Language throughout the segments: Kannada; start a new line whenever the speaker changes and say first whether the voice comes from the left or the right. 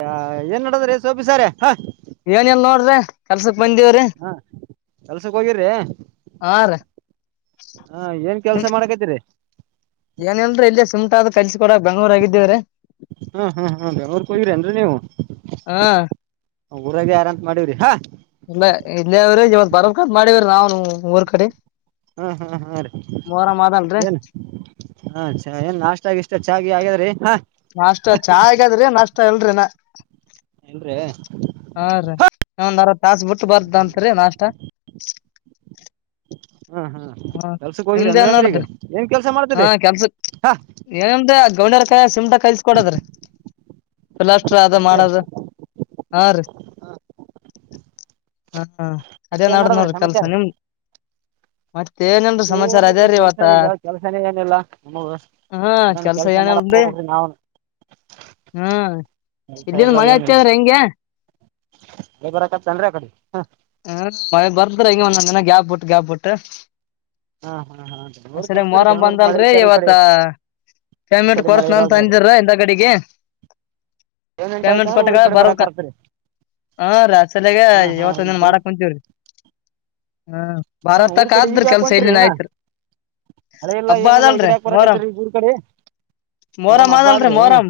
right: ಹ ಏನ್ ನಡದ್ರೀ [unintelligible] ಸೋಬಿಸಾರ ಹ
left: ಏನಲ್ ನೋಡ್ರಿ ಕೆಲ್ಸಕ್ ಬಂದವ್ರಿ
right: ಹಾ. ಕೆಲ್ಸಕ್ ಹೋಗಿರಿ
left: ಹಾ ರೀ
right: ಹಾ ಏನ್ ಕೆಲ್ಸ ಮಾಡಕತಿರಿ
left: ಏನೇಲ್ರೀ ಇಲ್ಲೇ ಸುಂಟ [unintelligible] ಆದ ಕಲ್ಸ
right: ಹ್ಮ ಹಾ ಹಾ ಅವ್ರ [unintelligible] ಕೋಗಿರನ್ರಿ ನೀವು
left: ಹಾ
right: ಊರಾಗ ಯಾರ ಅಂತ ಮಾಡೀವ್ರಿ ಹಾ
left: ಇಲ್ಲ ಇಲ್ಲೇವ್ರ [unintelligible] ಇವತ್ ಬರ್ಬೇಕಂತ ಮಾಡವ್ರ ನಾವ್ ಊರ್ ಕಡೆ
right: ಹ್ಮ್ ಹ್ಮ್ ಹ್ಮ ರೀ
left: ಮೊಹರಂ ಅದಲ್ರಿ
right: ಏನ್ ಹ ಚ [unintelligible] ಏನ್ ನಾಷ್ಟ ಆಾಗಿ ಇಷ್ಟ ಚಾಗಿ ಆಗ್ಯಾದ್ರಿ ಹ
left: ನಾಷ್ಟ ಚಾ ಹಗಾದ್ರಿ ನಷ್ಟ ಎಲ್ರಿ ನ ಹ [unintelligible]
right: ಇಲ್ರಿ
left: ಹಾ ರೀ ಒಂದಾರ ತಾಸಬಿಟ್ಟು
right: ಹ್ಮ್ ಹ್ಮ್
left: ಬರ್ದತ್ರಿ ನಾಷ್ಟ
right: ಹ್ಮ್ ಹ್ಮ್
left: ಹಾ
right: ಕೆಲ್ಸಕ್ ಹೋಗಿರಿ
left: ನಿಮ್ದ
right: ಅಂದ್ರ
left: ಏನ್
right: ಅಂದ್ರ ಈಗ
left: [unintelligible]
right: ಏನ್ ಕೆಲ್ಸ
left: ಹಾ
right: ಮಾಡ್ತೀರಿ
left: ಕೆಲ್ಸ
right: ಹಾ
left: ಏನಮ್ದ ಗೌ [unintelligible] ಕಲ್ಸ ಕೊಡದ್ರೀುಲಾಷ್ಟ್ರ [unintelligible] ಅದ
right: ಅಂದ್ರಿ
left: ಮಾಡದ ಹಾ ರೀ ಹಾ ಅದೇ
right: ಅಷ್ಟೇನ್
left: ನಡ್
right: ನಡದ್ರಿ
left: ನೋಡ್ರಿ ಕೆಲ್ಸ
right: ಸಮಾಚಾರ
left: ನಿಮ್ದ್ - ಮತ್ತ ಏನಲ್ರರಿ ಸಮಾಚಾರ ಅದೆ
right: ಏನಿಲ್ರಿ
left: ರೀ
right: ಕೆಲ್ಸ
left: ಇವತ್ತ
right: ಈಗ ಕೆಲ್ಸನೇ ಏನಿಲ್ಲ ನಮಗ
left: ಹಾ
right: ಏನಾನ
left: ಕೆಲ್ಸ
right: ಮಾಡಕ್
left: ಏನಲ್ರಿ
right: ಹೋಗ್ಬೇಕ್ರಿ ನಾವ್ನು
left: ಹ್ಮ್
right: ಕೆಲ್ಸ
left: ಇಲ್ಲಿನ್ [unintelligible] ಮಳೆ ಹತ್ತ ಅದ್ರ ಹೆಂಗೆ
right: ಅ ಬರಕತ್ತನ್ [unintelligible] ರಿ ಆ ಕಡೆ
left: [unintelligible] ಬರ್ದ್ರ ಈಗ ಒಂದ ನಂದ ಜಿನ ಗ್ಯಾಪ್ ಬಿಟ್ಟು ಗ್ಯಾಪ್ ಬಿಟ್ಟ
right: ಹಾ ಹಾ ಬೆಂಗ್ಳೂರ್ಕ್
left: ಅಸಲ [unintelligible]
right: ಇರ್ತೀರಿ
left: ಮೊರಂಮ್
right: ಬೆಂಗ್ಳೂರ್ಕ್ ಮಳಿ
left: ಬಂದಲ್ರಿ
right: ಇತ್ತಾರ ಈ
left: ಇವತ್ತ
right: ಕಡೆ ಈ
left: ಪೇಮೆಂಟ್
right: ಕಡೆ ಮಳೆ
left: ಕೊಡ್ತನಂತ
right: ಇರಲ್ರಿ ಅದು
left: ಅಂದಿರ ಇಂದ ಕಡಿಗೆ
right: ಆಯ್ತು
left: ಪೇಮೆಂಟ್
right: ಅಂದ್ರೆ ಊರ
left: ಕೊಟ್ಟ
right: ಕಡೆ ಬರಾಕ್
left: ಬರ್ಬ
right: ಬರ್ತರಿ
left: ಹಾ ರೀ
right: ಹಾಂ
left: ಅಸಲಗವತ್ತು
right: ಹಾಂ
left: [unintelligible]
right: ಈಗ
left: ಮಾಡಕ್ ಕುಂತೀವ್ರಿ ಹ್ಮ
right: ಹಾಂ ಊರ
left: ಭಾರತಕ
right: ಕಡೆ ಈಗ
left: ಆದ್ರರು
right: ಯಾಕೆ
left: ಕೆಲ್ಸ
right: ಹೊಂಟಿರಿ
left: ಇಲ್ಲಿನ್
right: ಅಣ್ಣ
left: ಆಯ್ತ್
right: ಮಳೆ ಇಲ್ಲ
left: ಹಬ್ಬ
right: ಏನಿಲ್ಲ ಈ
left: ಆದಲ್ರಿ
right: ಕಡೆ ಯಾಕೆ
left: ಮೊಹರಂ
right: ಬರಾಕತ್ತೀರಿ ಈಗ ಊರ ಕಡೆ ಮೊಹರಮ್
left: ಮೊರಂಮ್
right: ಹಬ್ಬ
left: ಆದಲ್ರಿ
right: ಆದ್ರಿ
left: [unintelligible] ಮೊಹರಂ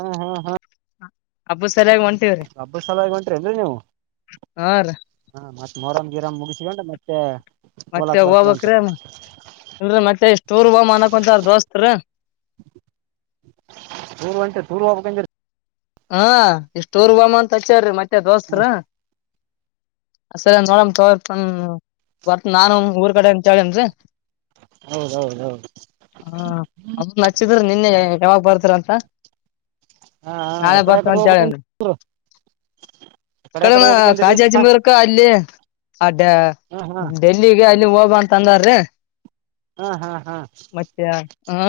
right: ಹಾ ಹಾ ಹಾ
left: ಅಬ್ಬು ಸರಿಯಾಗಿ ಒಂಟ [unintelligible]
right: ಹಬ್ಬ ಸಲಗ [unintelligible] ನೀವು
left: ಹಾ ರೀ
right: ಹ ಮತ್ತ ಮೊರಂ ಗಿರಾಮ್ ಮುಗಿಸಿಕೊಂಡೆ ಮತ್ತೆ
left: ಮತ್ತೆ
right: ಹೋಲಾಕ್ ಬರ್ತದೆ ಅಂತ
left: ಹೋಗ್ಬಕ್ರಿ ಇಲ್ ಮತ್ತೆ ಇಷ್ಟಊರ್ ಹೋಗ ಅನಕೊಂತಾರ [unintelligible] ದೋಸ್ತ್ ರೀ
right: [unintelligible]
left: [unintelligible] ಮತ್ತೆ ದೋಸ್ತರ
right: ಹ್ಞೂ
left: ಹ ಸರಿ ನೋಡ [unintelligible] ತಬರ್ತ ನಾನು ಊರ್ ಕಡೆ ಅಂತ ಹೇಳಿನ್ರಿ
right: ಹೌದು ಹೌದು ಹೌದು
left: ಹ ಅಮ್ಮನ್ ನಚ್ಚಿದ್ರ ನಿನ್ನೆ ಯಾವಾಗ ಬರ್ತೀರ ಅಂತ ಹಾ
right: ಹಾಂ ಹಾಂ
left: ನಾಳೆ
right: ಎಕಡೆ
left: ಬರ್ತೇ
right: ಕಡೆ
left: ಅಂತ ಹೇಳ
right: ಹೋಗ್ಬೇಕಂದ್ ಎಕಡೆ
left: ಕಡಿ
right: ಕಡೆ ಹೋಗ್ಬೇಕಂದಿರಿ
left: ಕಜಿ ಆಜಿ
right: ಹಾಂ
left: ಬರ್ಕ ಅಲ್ಲಿ ಅ
right: ಹಾಂ ಹಾಂ
left: ಡೆಲ್ಲಿಗೆ ಅಲ್ಲಿ ಹೋಗಬಂತ ತಂದಾರ ರೀ
right: ಹಾಂ ಹಾಂ ಹಾಂ
left: ಮತ್ತ ಹಾ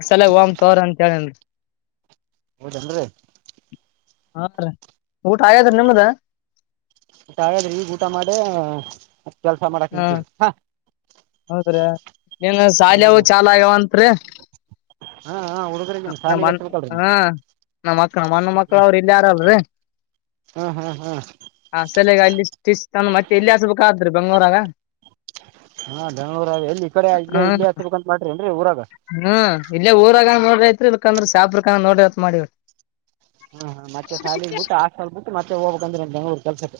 left: ಅಸಲ ಒಮ ತೋರ ಅಂತ ಹೇಳನ್ರಿ
right: ಹೌದೇದ್ರಿ ರಿ
left: ಹಾ ರೀ ಊಟ ಆಯಾದ ನಿಮ್ದ [unintelligible]
right: ಹಾಗಾದ್ರಿ [unintelligible] ಈ ಊಟ ಮಾಡೆ ಕೆಲ್ಸ ಮಾಡಕ್ ನಿಂತೀರಿ ಹಾ
left: ಹೌದ್ರಾ ನೀನ್ ಶಾಲೆವು
right: ಹಾಂ
left: ಚಾಲ ಆಗ್ಯಾವಂತ್ರಿೀ
right: ಹಾಂ ಹಾಂ ಹುಡುಗರಿಗೆ
left: ನ
right: ಶಾಲಿಗೆ ಹಚ್ಬೇಕಲ್ರಿ
left: ಹ
right: ನೀವು
left: ನಮ್ಮ ಮಕ್ ಅಣ್ಣ ಮಕ್ಳ ಅವ್ರ ಇಲ್ ಯಾರಲ್ರಿೀ
right: ಹಾಂ ಹಾಂ ಹಾಂ
left: ಸಲಗ ಅಲ್ಲಿ ಇಷ್ಟ ಇಷ್ಟ ತಾನ ಮತ್ತೆ ಎಲ್ಲಿ ಹಸ್ಬೇಕಾದ್ರರು ಬೆಂಗ್ಳೂರಾಗ
right: ಹಾ ಬೆಂಗ್ಗಳೂರ ಎಲ್ಲಿ ಈ ಕಡೆ ಇಲ್ಲೇ ಇಲ್ಲೇ
left: ಹ್ಮ್
right: ಹಚ್ಬೇಕಂತ ಮಾಡ್ರಿ ನ್ರರಿ ಊರಾಗ
left: ಇಲ್ಲ ಊರಾಗ ನೋಡ್ರಿ ಐತ್ರಿ ಇಲ್ಕಂದ್ರೆ ಸಾಪ್ರ ಕ ನೋಡತ್ ಮಾಡಿವ
right: ಹ್ಮ್ ಹ್ಮ ಮತ್ತೆ ಶಾಲಗ್ ಬಿಟ್ಟು ಆಟಲ್ ಬಿಟ್ಟು ಮತ್ತೆ ಹೋಗ್ಬೇಕಕ್ಂದ್ರೆ ಬೆಂಗ್ಳೂರ್ ಕೆಲ್ಸಕ್ಕೆ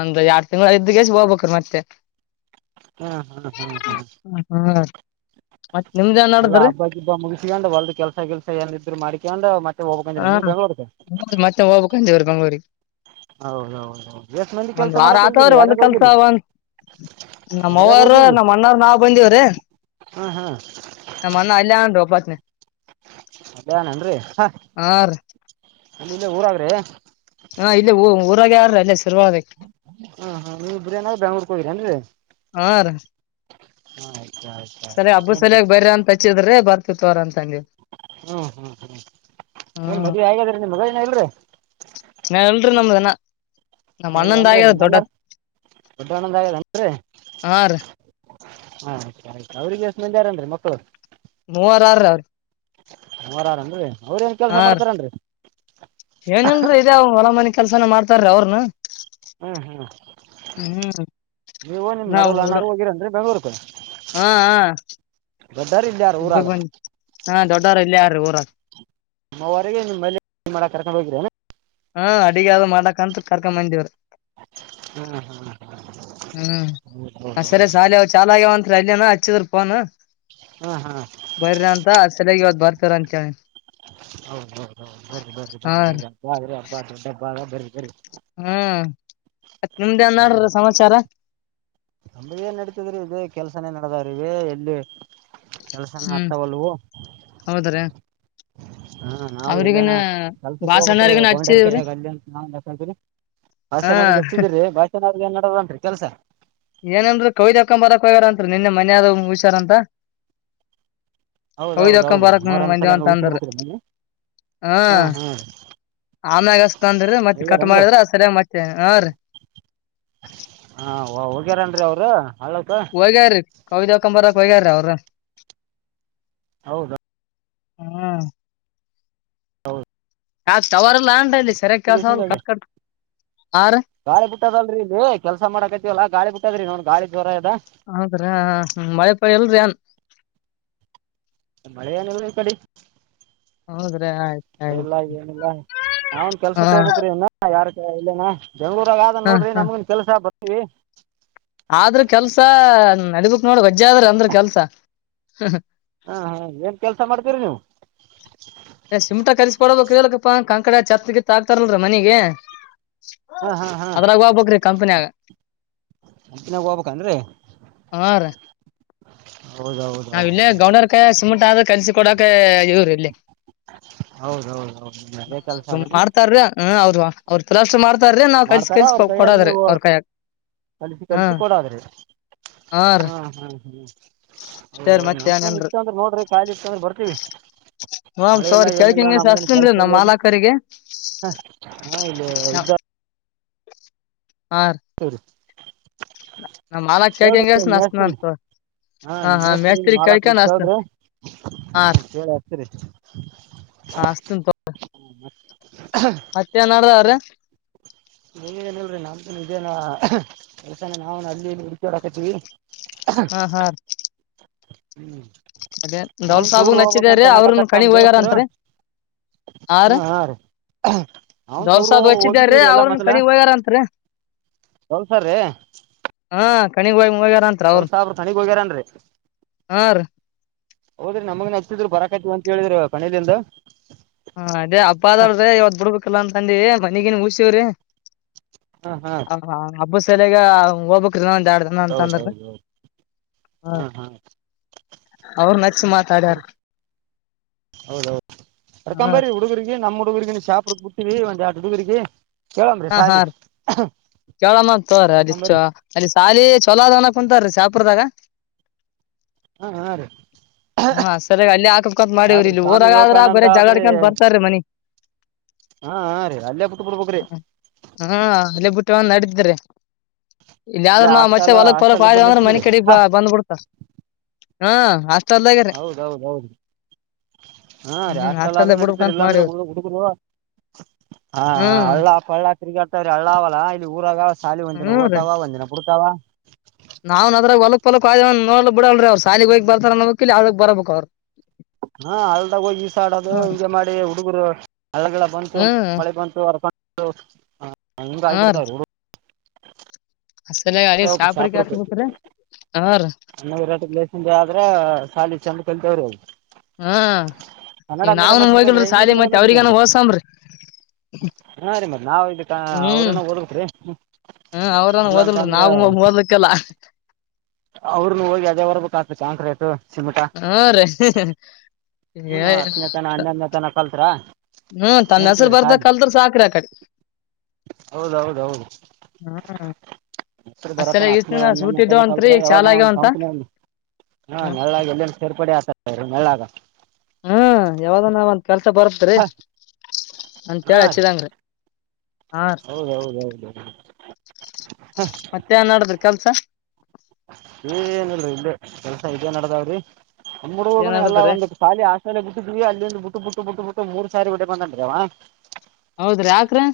left: ಒಂದು್ ಎರಡ್ ತಿಂಗಳು ಇದ್ದಗೆ ಹೋಗ್ಬೇಕ್ರ ಮತ್ತೆ
right: ಹ್ಮ್ ಹ್ಮ್ ಹ್ಮ್ ಹ್ಮ್
left: ಹ್ಮ ಮತ್ ನಿಮ್ದ ಏನ್
right: ಎಲ್ಲಾ
left: ನಡದದ್ರಿ
right: ಹಬ್ಬಕ್ಕಿಬ್ಬ ಮುಗಿಸಿಕೊಂಡ ಹೊಲ್ದ ಕೆಲ್ಸ ಕೆಲ್ಸ ಏನಿದ್ರು ಮಾಡ್ಕೊಂಡ ಮತ್ತೆ ಹೋಗ್ಬೇಕಂದ್ರ
left: ಹಾ
right: ನಿ ಬೆಂಗ್ಳೂರ್ಗೆ
left: ಮಗಳೂರಿ [unintelligible]
right: ಹೌದೌದೌದು ಎಷ್ಟ ಮಂದಿ ಕೆಲ್ಸ
left: ವಾರ
right: ಮಾಡಕ್ ಹೋಗಿಿಲ್ಲ
left: ಆತವ್ರಿ
right: ಯಾರ ಹೋಗಿರ್
left: ನಮ್ಮವರು ನಮ್ಮ್ ಅಣ್ಣ್ರ ನಾವ್ ಬಂದವ್ರೀ
right: ಹಾಂ ಹಾಂ
left: ನಮ್ಮ ಅಣ್ಣ ಅಲ್ಲಯ ಅ ರೋಪತ್
right: ಅಲ್ಲನೇನ್ರಿ
left: ಹಾ ರೀ
right: ಅಲ್ಲಿ ಇಲ್ಲೇ ಊರಾದ್ರೆ
left: ಹಾ ಇಲ್ಲೇ ಹ [unintelligible] ಗ ಯಾರ [inaudible]
right: ಹ ಹಾ ನೀವು ಇಬ್ರ ಏನಾದ್ ಬೆಂಗ್ಳೂರ್ ಹೋಗಿರೇನ್ರಿ
left: ಹಾ ರ
right: ಹಾದು
left: ಸರಿ ಹಬ್ಬು ಸಲಯ ಬೈರ ಅಂತ ಹಚ್ಚಿದ್ರೆ ಬರ್ತ ವರಂತ
right: ಹ್ಮ್ ಹ್ಮ್ ಹ್ಮ್ ನ್
left: ಹ್ಮ್
right: ಮದ್ುವೆ ಹಾಗೇಗಾದ್ರಿ ನಿ ಮಗನ ಇಲ್ರಿ
left: [inaudible] ನಮ್ ಅಣ್ಣಂದ್
right: ಎಲ್ಲನ್ರಿ
left: ಆಗ್ಯದ
right: ನಿಮ್ಮಣ್ಣಾರ
left: ದೊಡ್ಡದ್
right: ದಡ ಆನಂದ್ ಆಗಲ್ಲನ್ರಿ
left: ಹಾ ರೀ
right: ಆಯ್ತು ಆಯ್ತು ಅವ್ರಿಗೆಷ್ಟ ಮಂದಿ ಯಾರನ್ರಿ ಮಕ್ಕಳ್ರು.
left: ಮೂವರ ಅರಾ
right: ಸಾರ ಆರು ಅನ್ರಿ ಅವ್ರ ಏನ್ ಕೆಲಸ ಮಾಡ್ತಾರೇನ್ರರಿ.
left: ಏನ್ರೀ ಇದ ಅವ ಹೊರ ಮನೆ ಕೆಲ್ಸನ ಮಾಡ್ತಾರೀ ಅವ್ರನು
right: ಹ್ಮ್ ಹ್ಮ್
left: ಹ್ಮ್
right: ನೀವು ನಿಮ
left: ನಾವ್
right: ನಡವ ಹಣ
left: ಹುಡು
right: ಹೋಗಿರ ಅಂದ್ರೆ ಬೆಂಗಳೂರು ಹ
left: ಹಾ ಹಾ
right: ದೊಡ್ಡಾರ ಇಲ್ಲ ಯಾರು ಊರಾಗ?
left: ಗಾರ ಇಲ್ಲ ಯಾರ ಊರ
right: ನಮ್ಮವರೆಗೆ ನಿಮ್ಮ ಮಾಡ ಕರ್ಕೊಂಡ್ ಹೋಗಿದ್ರಿ?
left: ಹಾ ಅಡಗ ಯಾವ್ದ್ ಮಾಡಕಂತ ಕರ್ಕ ಬಂದವ್ರ?
right: ಹ್ಮ್ ಹ್ಮ್
left: ಹ್ಮ್ ಸರಿ
right: ಹೌದು
left: ಶಾಲೆ ಚಾಲ ಆವಂತ ಲ್ಲಿಯಣ ಹ ಅಚ್ಚ ತರ್ಪಾನ.
right: ಹಾಂ ಹಾಂ
left: ಬರ್ರ ಅಂತ ಸಲಗೆ ಹ ಬರ್ತರಂತ
right: ಹೌದೌದು ಬನ್ ಬನ್ರಿ ಬನ್ರಿ
left: ರೀ
right: ಬಿರೆ ಅಪಾರ್ಟ್ಮೆ ಹಬ್ ತರ ಬರಿ
left: ಹ್ಮ ನಿಮ್ದೇನ್ ನಡ್ದದ ಸಮಾಚಾರ?
right: ನಂಬ ಏನ್ ನಡತಿದ್ರಿ ಇ ಕೆಲ್ಸಾನೇ ನಡದಾವ ಇ ಎಲ್ಲಿ? ಕೆಲ್ಸನ
left: ಹ್ಮ್
right: ಆತಾವಲ್
left: ಹೌದ್ರಿ
right: ಹಾ ನಾವು
left: ಅವ್ರಿಗನ
right: ಎಲ್ಲೇನ ಕೆಲ್ಸಕ್ಕೆ ಹೋಗ್ರಿ
left: ಬಾಸಣ್ಣರಿಗನ ಹಚ್ಚಿದವ್ರಿ
right: ಗೌಂಡರ್ಕಾಯಾಗ ಅಲ್ಲಿ ಅ ನ ಶಂತು ರ
left: ಹಾ
right: ಭಾಷೆ ನ ಹೆಚ್ಚಿದೀರ್ರಿ ಭಾಷೆ? ನ್ನಡರನ್ರಿ ಕೆಲ್ಸ?
left: ಏನನ್ರಿ ಕವಿದ ಹಾಕೊ ಬರಕ್ ಹೋಗ್ಯಾರತ್ರಿ ನಿನ್ನೆ ಮನ್ದ ಹುಷಾರಂತ. ದ್
right: ಹೌದೌದ
left: ಹಕೊ
right: ಹೌದ್ರೀ
left: ಬರಕ್
right: ಮೊಹರಂ ಸಲ
left: ಮಂದಂತಂದ್ರಿ
right: ಉಸಿರ್ಬೇಕ್ರೀ ಮನಿ
left: ಹ
right: ಹಾ ಹಾ
left: ಆಮ್ಯಾಗಸ್ ಅಂದ್ರ ಮತ್ತೆ ಕಟ್
right: ಹೋಗ್ಯಾರನ್ರಿ
left: ಮಾಡಿದ್ರ ಅ್ ಸರಿಯಾಗಿ ಮತ್ತೆ ಹ ರೀ.
right: ಹಗಾರನ್ರಿ ಅವ್ರು? ಹಳ್ಳಕ್ಕ
left: ಹ್ಯಾರೀ ಕವಿದ ಹಕೊಂಡಂಬರಕ್ ಹಗ್ಯಾರೀ ಅವ್ರ [unintelligible]
right: ಹೌದ
left: ಹ್ಮ.
right: ಹೌದು.
left: ಆ ತವರಲ್ಲಾ ಅ. ಸರೆ ಕ ಸ ಕಟ್ಕಟ್.
right: ಗಾಳಿ ಬಿಟ್ಟದಲ್ರಿ ಇಲ್ಲಿ ಕೆಲ್ಸ ಮಾಡಕೈತಿವಲ್ಲಾ ಗಾಳಿ ಬಿಟ್ಟದ್ರಿ ನೋನ್ ಗಾಳಿ ಜ್ವರ ಅದ.
left: ಹೌದ್ರ ಮಳೆ ಪಳಿ ಇಲ್ರಿ ಏನ್
right: ಮಳೆ ಏನ ಈ ಕಡೆ.
left: ಹೌದ.
right: ಇಲ್ಲ ಏನಿಲ್ಲ ನಾವನ್
left: ಹಾ
right: ಕೆಲ್ಸಕ್ ಹೋಗಬಕ್್ರ ಇನ್ನ ಯಾರ ಇಲ್ಲನಾ. ಬೆಂಗಳೂರಗ ಆದ
left: ಹಾ
right: ನೋಡ್ರ
left: ಹಾ
right: ನಮಗನ್ ಕೆಲಸ ಬ. ಹ್ಮ.
left: ಆದ್ರ ಕೆಲ್ಸ ನಡಬೇಕಕ್ ನೋಡ ವಜ್ಜೆ ಆದ್ರ ಅಂದ್ರ ಕೆಲ್ಸ.
right: ಹಾ ಹಾ ಏನ್ ಕೆಲ್ಸ ಮಾಡ್ತೀರಿ ನೀವು.
left: ಶ ಸಿಮಟಾ ಕರ್ಸ್ಕೊಡಬೇಕ ಇರಕಪ್ಪ ಕಂಕಡ ಚಛತ್ಗಿತ್ ಹಾಕ್ತಾರಲ್ರ ಮನಗೆ.
right: ಹಾ ಹಾ ಹಾ
left: ಅದ್ರಾಗ ಹೋಗ್ಬಕ್್ರೀ ಕಂಪನಿಯಾಗ
right: ಕಂಪ್ನ್ಯಾಗ ಹೋಗ್ಬೇಕನ್ರಿ
left: ಹಾ ರೀ.
right: ಹೌದೌದೌದು
left: ನಾವ ಇಲ್ಲೇ ಗೌಂಡರಕಾಯಿ ಸುಮಂಟ್ ಆದ ಕಲ್ಸಿಕ ಕೊಡಕ ಇದ್ರಿ ಇಲ್ಲಿ
right: ಹೌದೌದು ಹೌದು ಅದೇ ಕೆಲ್ಸ ಅದನ್ನ
left: ಮಾಡ್ತಾರ್ರಿ ಹ ಹೌದ್ವಾ. ಅವ್ರ ತಾ್ರ.
right: ಮಾಡ್ತಾರ ಅವ್ರ ಕೈಯಾಗಿ ನೀವು ಕಲಸ
left: ಹಾ
right: ಕಲಸ ಕೊಡಾದ್ರೆ
left: ಹಾ ರೀ
right: ಹ್ಮ ಹ್ಮ್ ಹ್ಮ್.
left: ಅಷ್ಟೇ
right: ಹೌದ
left: ರೀ
right: ನಮಗ
left: ಮತ್ತೇನಿಲ್ರಿ
right: ಇತ್ತುಂದ್ರೆ ನೋಡ್ರಿ ಕ್ದ್ ಇತ್ತುಂದ್ರೆ ಬರ್ತೀವಿ
left: ಹ್ಮ್
right: ಮಳೆ ಇಲ್ಲ
left: ತೋರಿ
right: ಏನಿಲ್ಲ
left: ಕೇಳ್ಕಂಗೆ
right: ನಮಗನ್
left: ಹಚ್ತೀನ್ರಿ
right: ಕೆಲಸ
left: ನಮ್
right: ಇಲ್ಲ ಇಲ್ಲಿ
left: ಮಾಲಾಕರಿಗೆ
right: ಹ ಇಲ್ಲಿ ಇದ್ದ.
left: ಹಾ
right: ಹರಿ.
left: ನಾ ಮಾಲಕ್
right: ಕೇಳ್ರಿ
left: ಕೇಳ್ಕಂಗಸ ಹಸ್ತನನ್
right: ಮೇಸ್ತ್ರಿ
left: ತೋ
right: ಹಾ ಮೇಸ್ತ್ರಿ ಮಾಲತ್ೀ ಕೇಳ್ರಿ ಹಾ
left: ಹಾ
right: ಕೇಳಿ ಹಕ್ತರಿೇನ್
left: ಹಸ್ತನ್ ತೋ ಮತ್ತೇನಡ್ದಾವ್ರೀ
right: ಹೇಳಿ ನಾನ್. ಇ ಇದೇನ ಕೆಲ್ಸಾನ ನಾವವು ಅಲ್ಲಿ ಹುಡುಕಿಯೋರ ಹಾಕತವಿ.
left: ಹಾ ಹಾ ರ.
right: ಹ್ಮ್.
left: ಅದೇ ಡೌಲ್ ಸಾಬ ನಚ್ಚಿದಾರ್ರೀ ಅವ್ರನ್
right: ಅನ್ನಕತ್ತಾರ
left: ಕಣಿ
right: ನಮ್ಮ
left: ಹಗಾರ
right: ದೋಸ್ತರು
left: ಅಂತರಿ ಆ ರ
right: ಹಾಂ ಹಾಂ ರೀ ಅವ್ನು
left: ಡವಲ್
right: ಟೂರ್
left: ಸಾಬ ಹಚ್ಚಿದಾರೀ
right: ಹೋಗಿದ್ದೀವಿ
left: ಅವ್ರನ್ ಕಣಿ ಹಗಾರ ಅತ್ರಿ.
right: ತಲ್ಸ್ರೀ.
left: ಹಾ ಕಣಿಗಾಯಿ್.
right: ಹೊಲ್ಸಬ್ರ ಸಣಿಗ್ ಹೋಗ್ಯಾರನ್ರಿ.
left: ಹಾ ರೀ
right: ಹೌದ್ರಿ ನಮಗನ ಹಚ್ಚತಿದ್ರು ಬರಕಾಯ್ತಿವ ಅಂತ ಹೇಳಿದ್ರ ಮನೇಲಿಿಂದ.
left: ಹಾ ಅೇ ಅಬ್ ಅಳ್ರೀ ಇವತ್ ಬಿಡ್ಬೇಕಲ್ಲ ಅಂತಂದಿ. ಮನಗನ್ ಹಊಸವ್ರೀ.
right: ಹಾಂ ಹಾಂ
left: ಹ ಹಾ ಅಬ. ಸಲಗ ಹೋಗ್ಬೇಕಕ್. ಡಾನ
right: ಹೌದು
left: ಅಂತಂದ್ರ
right: ಹೌದು ಹೌದು
left: ಹ
right: ಹಾಂ ಹಾಂ
left: ಅವರು ನಚ್ಿ ಮಾತಾಡ್ಯಾರ.
right: ಹೌದೌದು
left: ಹಾ
right: ಅರ್ಕೊಂಬರಿ ಹುಡುಗರಿಗೆ ನಮ್ಮ [unintelligible] ಹುಡುಗರಿಗೆ ಶಾಪ ಬಿಡ್ತತಿವಿ ಒಂದ ಎರಡು ಹುಡುಗರಿಗೆ [unintelligible]
left: ಹಾ ಹಾ
right: ಸಾಲಿ
left: ರೀ ಕೇಳೋಣ ತೋ [unintelligible] ರಿ
right: ಕರ್ಕೊಂಬರ್ರಿ
left: ಅ ಅಲ್ಲಿ ಶಾಲಿ ಚಲೋ ಅ ಅನ ಕುಂತಾರೀ ಶಾಪ ಅಪರದಾಗ
right: ಹಾ ಹಾ ರೀ
left: ಹಾ ಸರಿಯಾಗಿ ಅಲ್ಲಿ ಹಾಕಕಂತ ಮಾಡೀವ್ರಿ
right: ಆದ್ರಿ
left: ಇಲ್ಲಿ
right: ಸ್ವಾಮಿ
left: ಊರಗಾದ್ರ ಬರ
right: ವಿವೇಕಾನಂದ ಆದ್ರಿ
left: ಜಾಗಡ್ಕ ಬರ್ತಾರೀ ಮನಿ
right: ಹಾ ಹಾ ರೀ ಅಲ್ಲೇ ಬಿಟ್ಟು ಬಿಡ್ಬೇಕ್ರಿ
left: ಹಾ ಅಲ್ಲೇ ಬಿಟ್ಟು ಒಂದು ನಡಿದ್ರ ಇ ಯ್ರ
right: ಅಲ್ಲೇ
left: ನಾವ್ ಮತ್ತೆ
right: ಹಾಸ್ಟೆಲ್
left: ಹೊಲಕ್ ಪಲಕ್
right: ಹಾಸ್ಟೆಲ್ ಇದ್ರ
left: ಆಯವ ಅಂದ್ರ ಮನ
right: ನಡೀತದ್ರಿ
left: ಕಡೆ ಬ ಬಂದ್ಬಿಡ್ತ ಹಾ ಹಾಸ್ಟೆಲ್ದಾಗ್ರಿ
right: ಹೌದೌದ ಹೌದು ಹಾ
left: ಹ್ಮ್
right: ರಷ್ಟ ಸಾಲ ಆದ್ರೆ
left: ಹಾಸ್ಟೆಲ್ದಾಗ
right: ನಡೀತರಿ
left: ಬಿಡ್ಬೇಕಂತ
right: ಇಲ್ಲಾ ಅಂದ್ರೆ
left: ಮಾಡಿವ್ರಿ
right: ಹುಡು ಹುಡುಗರು ಹ
left: ಹ್ಮ್
right: ಹಳ್ಳ ಹಳ್ಳ [unintelligible] ಅಳ್ಳಾವಲ್ಲ ಇಲ್ಲಿ ಊರಾಗ ಸಾಲಿ ಒಂದಿನ ಓತಾವಂದಿನು ಚವಾ
left: ನಾವ್ ಅದ್ರಾಗ ಹೊಲಕ್ ಪ ಹೊಲಕ್ವ್ ನೋಡ್ಲು ಬಿಡಲ್ರಿ ಅವ್ ಸಾಲಿ ಹೋಗ ಬರ್ತಾರ ನೋ ಕಿ ಅದಕ್ ಬರಬೇಕಕ್ ಅವರು
right: ಹಾ ಅಲ್ದಾಗ ಹೋಗಿಸಾ ಆಡೋದು
left: ಹ್ಮ್
right: ಹಿಂಗೆ ಮಾಡಿ ಹುಡುಗರು ಹಳ್ಳಗಗಳ ಬಂತು
left: ಹ್ಮ್
right: ಮಳೆ ಬಂತು ಹ ಹ ಹ್
left: ಹಾ ರೀ
right: ಕಾಯ್ಡ್ತಾವ
left: ಸರಿಯಾಗಿ ಅಲ್ಲಿ ಶಾಪುರಿಗೆ
right: ಚಪ್ರ
left: ಹಚ್ಬೇಕ್ರಿ ಹಾ ರೀ
right: ಅ ರಟೇಸನ್ ಆದ್ರ ಸಾಲಿ ಚೆಂದ ಕಲ್ [unintelligible] ಸ [unintelligible]
left: ಹ್ಮ ಈಗ ನಾವನು
right: ಹಚ್ಬೇಕಂದ್ರೆ
left: ಹೋಗಿಲ್ರಿ
right: ಇಂಗ್ಲೀಷ್
left: ಶಾಲಿ
right: ಮೀಡಿಯಮ್
left: ಮತ್ತೆ ಅವ್ರಿಗನು
right: ಹಚ್ಬೇಕಂದ್ರೆ
left: ಹೋಸಂಬ್ರಿ [unintelligible]
right: ಹಾಂ ರೀ ಮತ್ತೆ ನಾವು [unintelligible] ಅವ್ರೇನ ಓದ್ [unintelligible]
left: ಹ್ಮ ಅವ್ರನ್ ಹಓದಲ್ರಿ ನಾವು ಮದ್ಲಿಕ್ಕೆಲ್ಲ
right: ಅವ್ರರುನು ಹೋಗಿ ಅದೇ ಬರ್ಬೇಕು ಆಗ್ತು ಚಾಂತ್ ಆಯತು
left: ಹಾ ರೆ ಇ [unintelligible]
right: ಎನು ಹತ್ತನೇ ತನ ಹನ್ನೆೊನೇ ತನ ಕಲ್ತ್ರ
left: ಹ್ಮ್ ತಮ್ಮ ಹೆಸರು
right: ನಡತಿದ್ರಿ
left: ಬರ್ದ
right: ಸಾಲಿ
left: ಕಲ್ದ್ರ ಸಾಕ್ರಿ ಆ ಕಡೆ
right: ಹೌದ ಹೌದ ಹೌದು
left: ಹ್ಮ್
right: ಎಸ್ರು
left: ಅಷ್ಟೆಲ್ಲ
right: ಬರತಾನ ಹತ್ತನೇ
left: ಈಸ್ನ ಸೂಟ್
right: ಹೊನೇ ತನ
left: ಇದ್ದವಂತ್ರಿ
right: ಕಲ್ತ್
left: ಈಗ ಚಾಲ
right: ಯಾವಾಗನ ಒಂದ್
left: ಆಗ್ಯಾವಂತ
right: ಕಂಪ್ನಲಿ ಹ
left: ಹ್ಮ್
right: ನೆರಳಗೆ ಎಲ್ಲೆನ ಸೇರ್ಪಡೆ ಆತ ಸರಿ ಮಳಾಗ
left: ಹ್ಮ್ ಯಾವಗ ನಾವಂತ ಕೆಲ್ಸ ಬರ್ತ್ರಿ
right: ಹಾಂ
left: ಅಂತ ಹೇಳಿ ಹಚ್ಚಿದಂಗ್ರಿ ಹಾ
right: ಹೌದೌದೌದು
left: ಮತ್ತೆನ್ಡದ್ರಿ ಕೆಲ್ಸ
right: ಏನಿಲ್ ರಿ ಇಲ್ಲೇ ಕೆಲ್ಸ ಇದೇ ನಡದಾವ್ರಿ ನಮ್ಮ
left: ಏನ್
right: ಹುಡುಗೋದುನು ಎಲ್ಲ
left: ನಡದದ್ರಿ
right: ಒಂದು ಸಾಲಿ ಆ ಶಾಲೆ ಬಿಟ್ಟಿದ್ವಿ ಅಲ್ಲಿಂದ ಬುಟ್ಟು ಬುಟ್ಟು ಬುಟ್ಟು ಬುಟ್ಟು ಮೂರು ಸಾರಿ ವಿಡಿಯೋ ಬಂದನ್ ರಿ ಅವ
left: ಹೌದ್ರಿ ಆಕ್ರಿ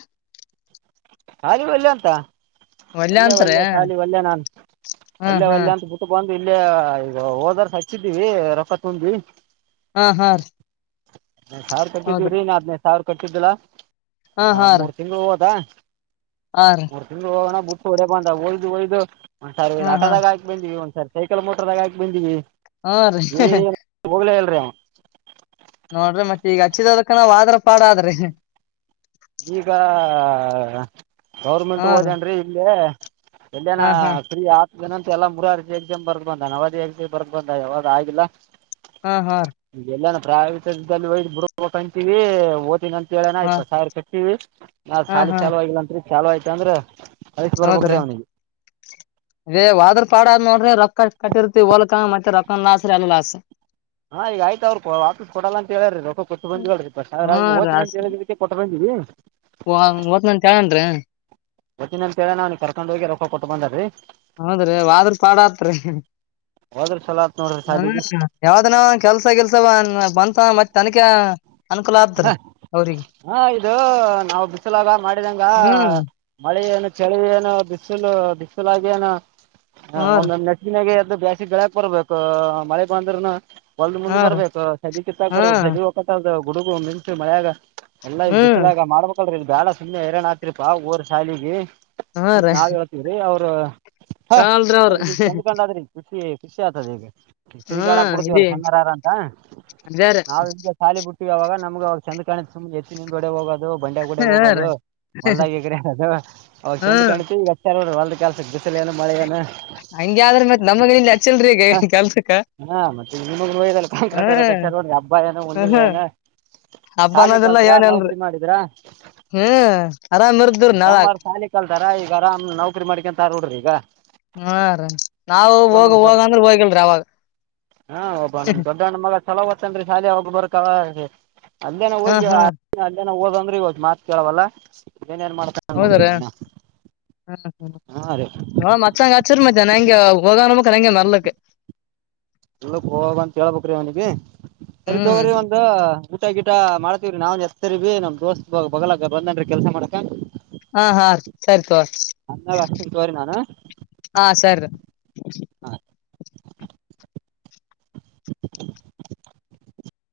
right: ಅಲ್ವ್ ವಿಲ್ಯ ಅಂತ ಒಲ್ಲೆ
left: ಅಂತ್ರಿ
right: ಒಲ್ಲೆ ಸಾಲಿ ಒಲ್ಲೆ ನಾನು
left: ಹ್ಮ್
right: ಒಲ್ಲೆ ಒಲ್ಲೆ
left: ಹ್ಮ್
right: ಅಂತ ಬಿುಟ್ಟಬಂದ್ ಇಲ್ಲೇ ಈಗ ಹೋದಾರ ಹಚ್ಚಿದೀವಿ ರೊಕ್ಕ ತುಂಬಿ
left: ಹಾ ಹಾ
right: ವ್ ಸಾವಿರ್ ತರ್ಟ್ಟಿದ್ದಿವ್
left: ಹೌದ್ರಿ
right: ರೀ ನಿ ಆದ್ಮೇ ಸಾವ್ರ ಕಟ್ಟಿದ್ದಲಾ ಹಾ ಮೂರ್ ತಿಂಗಳು ಹೋದಾ
left: ಹಾ ರೀ
right: ಮೂರ್ ತಿಂಗ್ಳು ಹೋಗನ ಬುಟ್ ಹೊಡ ಬಂದ ಹೋಗಿದ್ದು ಹೋಗಿದ್ದು ಒಂದ್ ಸರಿ ಇವ್ರ್
left: ಹಾ ಹಾ
right: ಆಟದಾಗಿ ಹಾಕಿ ಬಂದ್ವಿ ಒಂದ್ಸರಿ ಸೈಕಲ್ ಮೋಟರ್ದಾಗ ಹಾಕಿ ಬಂದೀವಿ
left: ಹಾ ರೀ
right: ರಿ ಅವ
left: ನೋಡ್ರಿ ಮತ್ತೆ ಈಗ ಹಚ್ಚಿದದಕ ನಾವ್ ಆದ್ರ ಪಾಡ ಆದ್ರಿ
right: ಈಗ ಗೌರ್ಮೆಂಟ್
left: ಹಾ ರೀ
right: ಹೋದೇನ್ರಿ ಇಲ್ಲೇ ಎಲ್ಲಿಯನ
left: ಹಾ ಹಾ
right: ಪ್ರಿ ಆ ಏನಂತ ಎಲ್ಲ ಮುರಾರ್ಜಿ ಎಕ್ಸಾಮ್ ಬರ್ದ ಬಂದ ನವದಿ ಎಕ್ಸಾಮ್ ಬರ್ದ ಬಂದ ಯಾವದು ಆಗಿಲ್ಲ
left: ಹಾ ಹಾ ರಿ
right: ಪ್ರವೀಟ್ ಜಾಗದಲ್ಲಿ ಹೋಗಿ ಬುಡ್ಬೇಕಂತೀವಿ ಓದಿನ ಹೇಳನ
left: ಹಾ
right: ಇಪ್ಪತ್ ಸಾವಿರ ಕಟ್ಟೀವಿ ಹ ನಾ್
left: ಹಾ
right: ಸಾಲಿ
left: ಹಾ
right: ಚಲ ಆವಾಗಿಲ್ಲ ಅನ್ರಿ ಚಲ ಆಯ್ತ ಅಂದ್ರ ಹೈಟ್ ಬರ್ಬೇಕ್ರೀ ಅವನಿಗೆ
left: ಅೇ ಹೊದ್ರ ಪಾಡದ್ ನೋಡ್ರಿ ರೊಕ್ಕ ಕಟ್ಟಿರ್ತೀವಿ ಹೋಲಕ್ಕ ಮತ್ತೆ ರೊಕ್ಕ ಲಾಸ್ರೀ ಅಲ್ಲ ಲಾಸ್
right: ಹಾ ಈಗ ಆಯ್ತ ಅವ್ರು ವಾಪಸ್ ಕೊಡಲ್ಲ ಅಂತ ಹೇಳಾರ್ರೀ ರೊಕ್ಕ ಕೊಟ್ಟು ಬಂದೀವೀ ಇಪ್ಪತ್ತು
left: ಹಾ
right: ಸಾವಿರ
left: ರಾಸ್
right: ಹೋಗ್ತೀನಂತ ಹೇಳಿದಕ್ಕೆ ಕೊಟ್ಟ ಬಂದೀವೀ
left: ಓದ್ನಂತ ಹೇಳನ್ರಿ
right: ಬತ್ತಿನ ಅಂತೇಳಾರೀ ಅವ್ನೀಗ ಕರ್ಕೊಂಡ್ ಹೋಗಿ ರೊಕ್ಕ ಕೊಟ್ಟು ಬಂದಾ ರೀ
left: ಹೌದ್ರಿ ಆದ್ರ ಪಾಡ ಆತ್ರಿ ಹ್ಮ
right: ಹೋದ್ರ ಚಲೋ ಆತ್ ನೋಡ್ರಿ ಶಾಲಿಗಿ
left: ಯಾವ್ದ ನ ಕೆಲ್ಸ ಗಿಲ್ಸ ಬ ಬಂತ ಮತ್ ತನಕ ಅನುಕೂಲ ಆತ್ರಿ ಅವ್ರಿಗೆ
right: ಹಾ ಇದು ನಾವು ಬಿಸಿಲಾಗ ಮಾಡಿದಂಗ
left: ಹ್ಮ್
right: ಮಳೆ ಏನು ಚಳಿ ಏನು ಬಿಸಲು ಬಿಸಲಾಗೇನ ಹಾ ಒಂದೊ್ ನೆಸಿನಾಗ ಜಾಸ್ತಿ ಳಕ್ ಬರ್ಬೇಕ ಮಳೆ ಬಂದ್ರನು ಒಲ್ದ
left: ಹಾ
right: ಮುಂದ್
left: ರೀ
right: ಬರ್ಬೇಕು ಸದಿ ಕಿತ್ತಕ
left: ಹಾ
right: ಬರ್ಬೇಕ ಸದಿ ಹಕ ಗುಡುಗು ಒಂದು ನಿಂತ್ರೀ ಮಳ್ಯಾಗ ಎಲ್ಲಾ
left: ಹ್ಮ್
right: ಬಿಸಲಾಗ ಮಾಡ್ಬೇಕು ಇದು ಬಾಳ ಸುಮ್ಮನೆ ಹೈರಾಣ್ ಆತ್ರಿಪಾ ಊರ್ ಶಾಲಿಗೆ
left: ಹಾ ರೀ
right: ನಾವ್ ಹೇಳತೀವ್ರೀ ಅವ್ರ ಹ ಹ
left: ಕೇಳಲ್ರಿ ಅವ್ರ
right: ಅ್ರ ಚೆಂದ್ಕಂಡಾದ್ರಿ ಖುಷಿ ಖುಸಿ ಆತದೆ ಈಗ ತಿರುಗಾಡಕ್
left: ಹ್ಮ್
right: ಬಿಡ್ತೀವಲ್ಲ
left: ಇಲ್ಲಿ
right: ಸಣ್ಣರಾರ ಅಂತ
left: ಅದೇ ರೀ
right: ನಾವು ಹಿಂಗೆ ಸಾಲಿ ಬಿಟ್ಟ ಅವಾಗ ನಮಗೆ ಅವ ಚಂದ ಕಾಣಿತ್ ಸುಮ್ಗ ಎತ್ತಿಿನಿಂದ್ಗಡೆ ಹೋಗೋದು ಬಂಡೆ ಗೂಡೆ
left: ಹಾ ರೀ
right: ಹೋಗೋದು ಹೊಲ್ದಾಗೆಗ್ರಾಡದು ಅವಾಗ ಚಂದ
left: ಹ್ಮ್
right: ಕಾಣ್ತು ಈಗ ಹಚ್ಚಾರ ನೋಡ್ರಿ ಹೊ ಕ ಸೇ ಏನು ಮಳೆ ಏನು
left: ಹಂಗೆ ಆದ್ರ ಮತ್ ನಮಗ ಇಲ್ಲಿ ಹಚ್ಚಿಲ್ರಿ ಈಗ ಕೆಲ್ಸಕ್ಕ
right: ಹ ಮತ್ತೆ ನಿಗೋಲ್ಲ ಕಾಯಕಟೋರ ಕ
left: ಹ್ಮ್
right: ನೋಡ್ರಿ ಹಬ್ಬ ಏನು ಹುಣ್ಣಿಮೆ
left: ಹ್ಮ್
right: ಏನು
left: ಹಬ್ಬ
right: ಶಾಲಿ
left: ಅನ್ನೋದಿಲ್ಲ
right: ಕಲ್ತ್ರರ
left: ಏನಿಲ್ರಿ
right: ನೌಕರಿ ಮಾಡಿದ್ರ
left: ಹ್ಮ್ ಆರಾಮ್ ಇರ್ದ್ರಿ ನಾಳಾಗ
right: ತಮ್ಮಾರ ಶಾಲಿ ಕಲ್ತಾರ ಈಗ ಆರಾಮ್ ನೌಕರಿ ಮಾಡ್ಕಂತ ನೋಡ್ರಿ ಈಗ
left: ಹಾ ರ ನಾವು
right: ಒಬ್ಬ
left: ಹೋಗ
right: ನಮ್ ದೊಡ್
left: ಹೋಗಂದ್ರೆ ಹೋಗಿಲ್ರಿ ಅವಾಗ
right: ಹಾ ಒಬ್ಬ ನಮ್ ದೊಡ್ಡಣ್ಣ ಮಗ ಚಲೋ ಓದುತಾನ್ರೀ ಶಾಲಿ ಅವ ಒಬ್ಬೊಬ್ಬರ ಅಲ್ಲೇನ
left: ಹಾ
right: ಹೋಗೀ
left: ಹಾ
right: ಓದಂದ್ರೆ ಇವತ್ತ ಮಾತ್ ಕೇಳವಲ್ಲ ಏನೇನ್ ಮಾಡ್ತಾನ ನೋಡ್ರಿ
left: ಹೌದ್ರಾ
right: ಇವ್ನ
left: ಹ್ಮ
right: ಹಾ ರೀ
left: ಹ್ಮ್ ನ ಹಚ್ಚಂಗ ಹಚ್ಚರಿ ಮತ್ತ ಹೆಂಗೆ ಹಾಗ ನ
right: ಹೊಲ್ಲಕ್ ಹೋಗ ಅಂತ ಹೇಳ್ಬೇಕ್ರಿ ಅವನಿಗೆ ಸರಿ
left: ಹ್ಮ್
right: ತುಗೋರೀ ಒಂದ ಊಟ ಗಿಟ ಮಾಡ್ತೀವ್ರೀ ನಾವನ್ ಎಸ್ತರ್ಬೀ ನಮ್ ದೋಸ್ತ್ ಬಗಲಾಗ ಬಂದಾನ್ರೀ ಕೆಲ್ಸ ಮಾಡಕ
left: ಹಾ ಹಾ ಸರಿ ತೋರಿ
right: ಅನ್ನಾಗ ಅಷ್ಟನ್ ತೋರಿ ನಾನು.
left: ಹಾ ಸರ್. ಹ.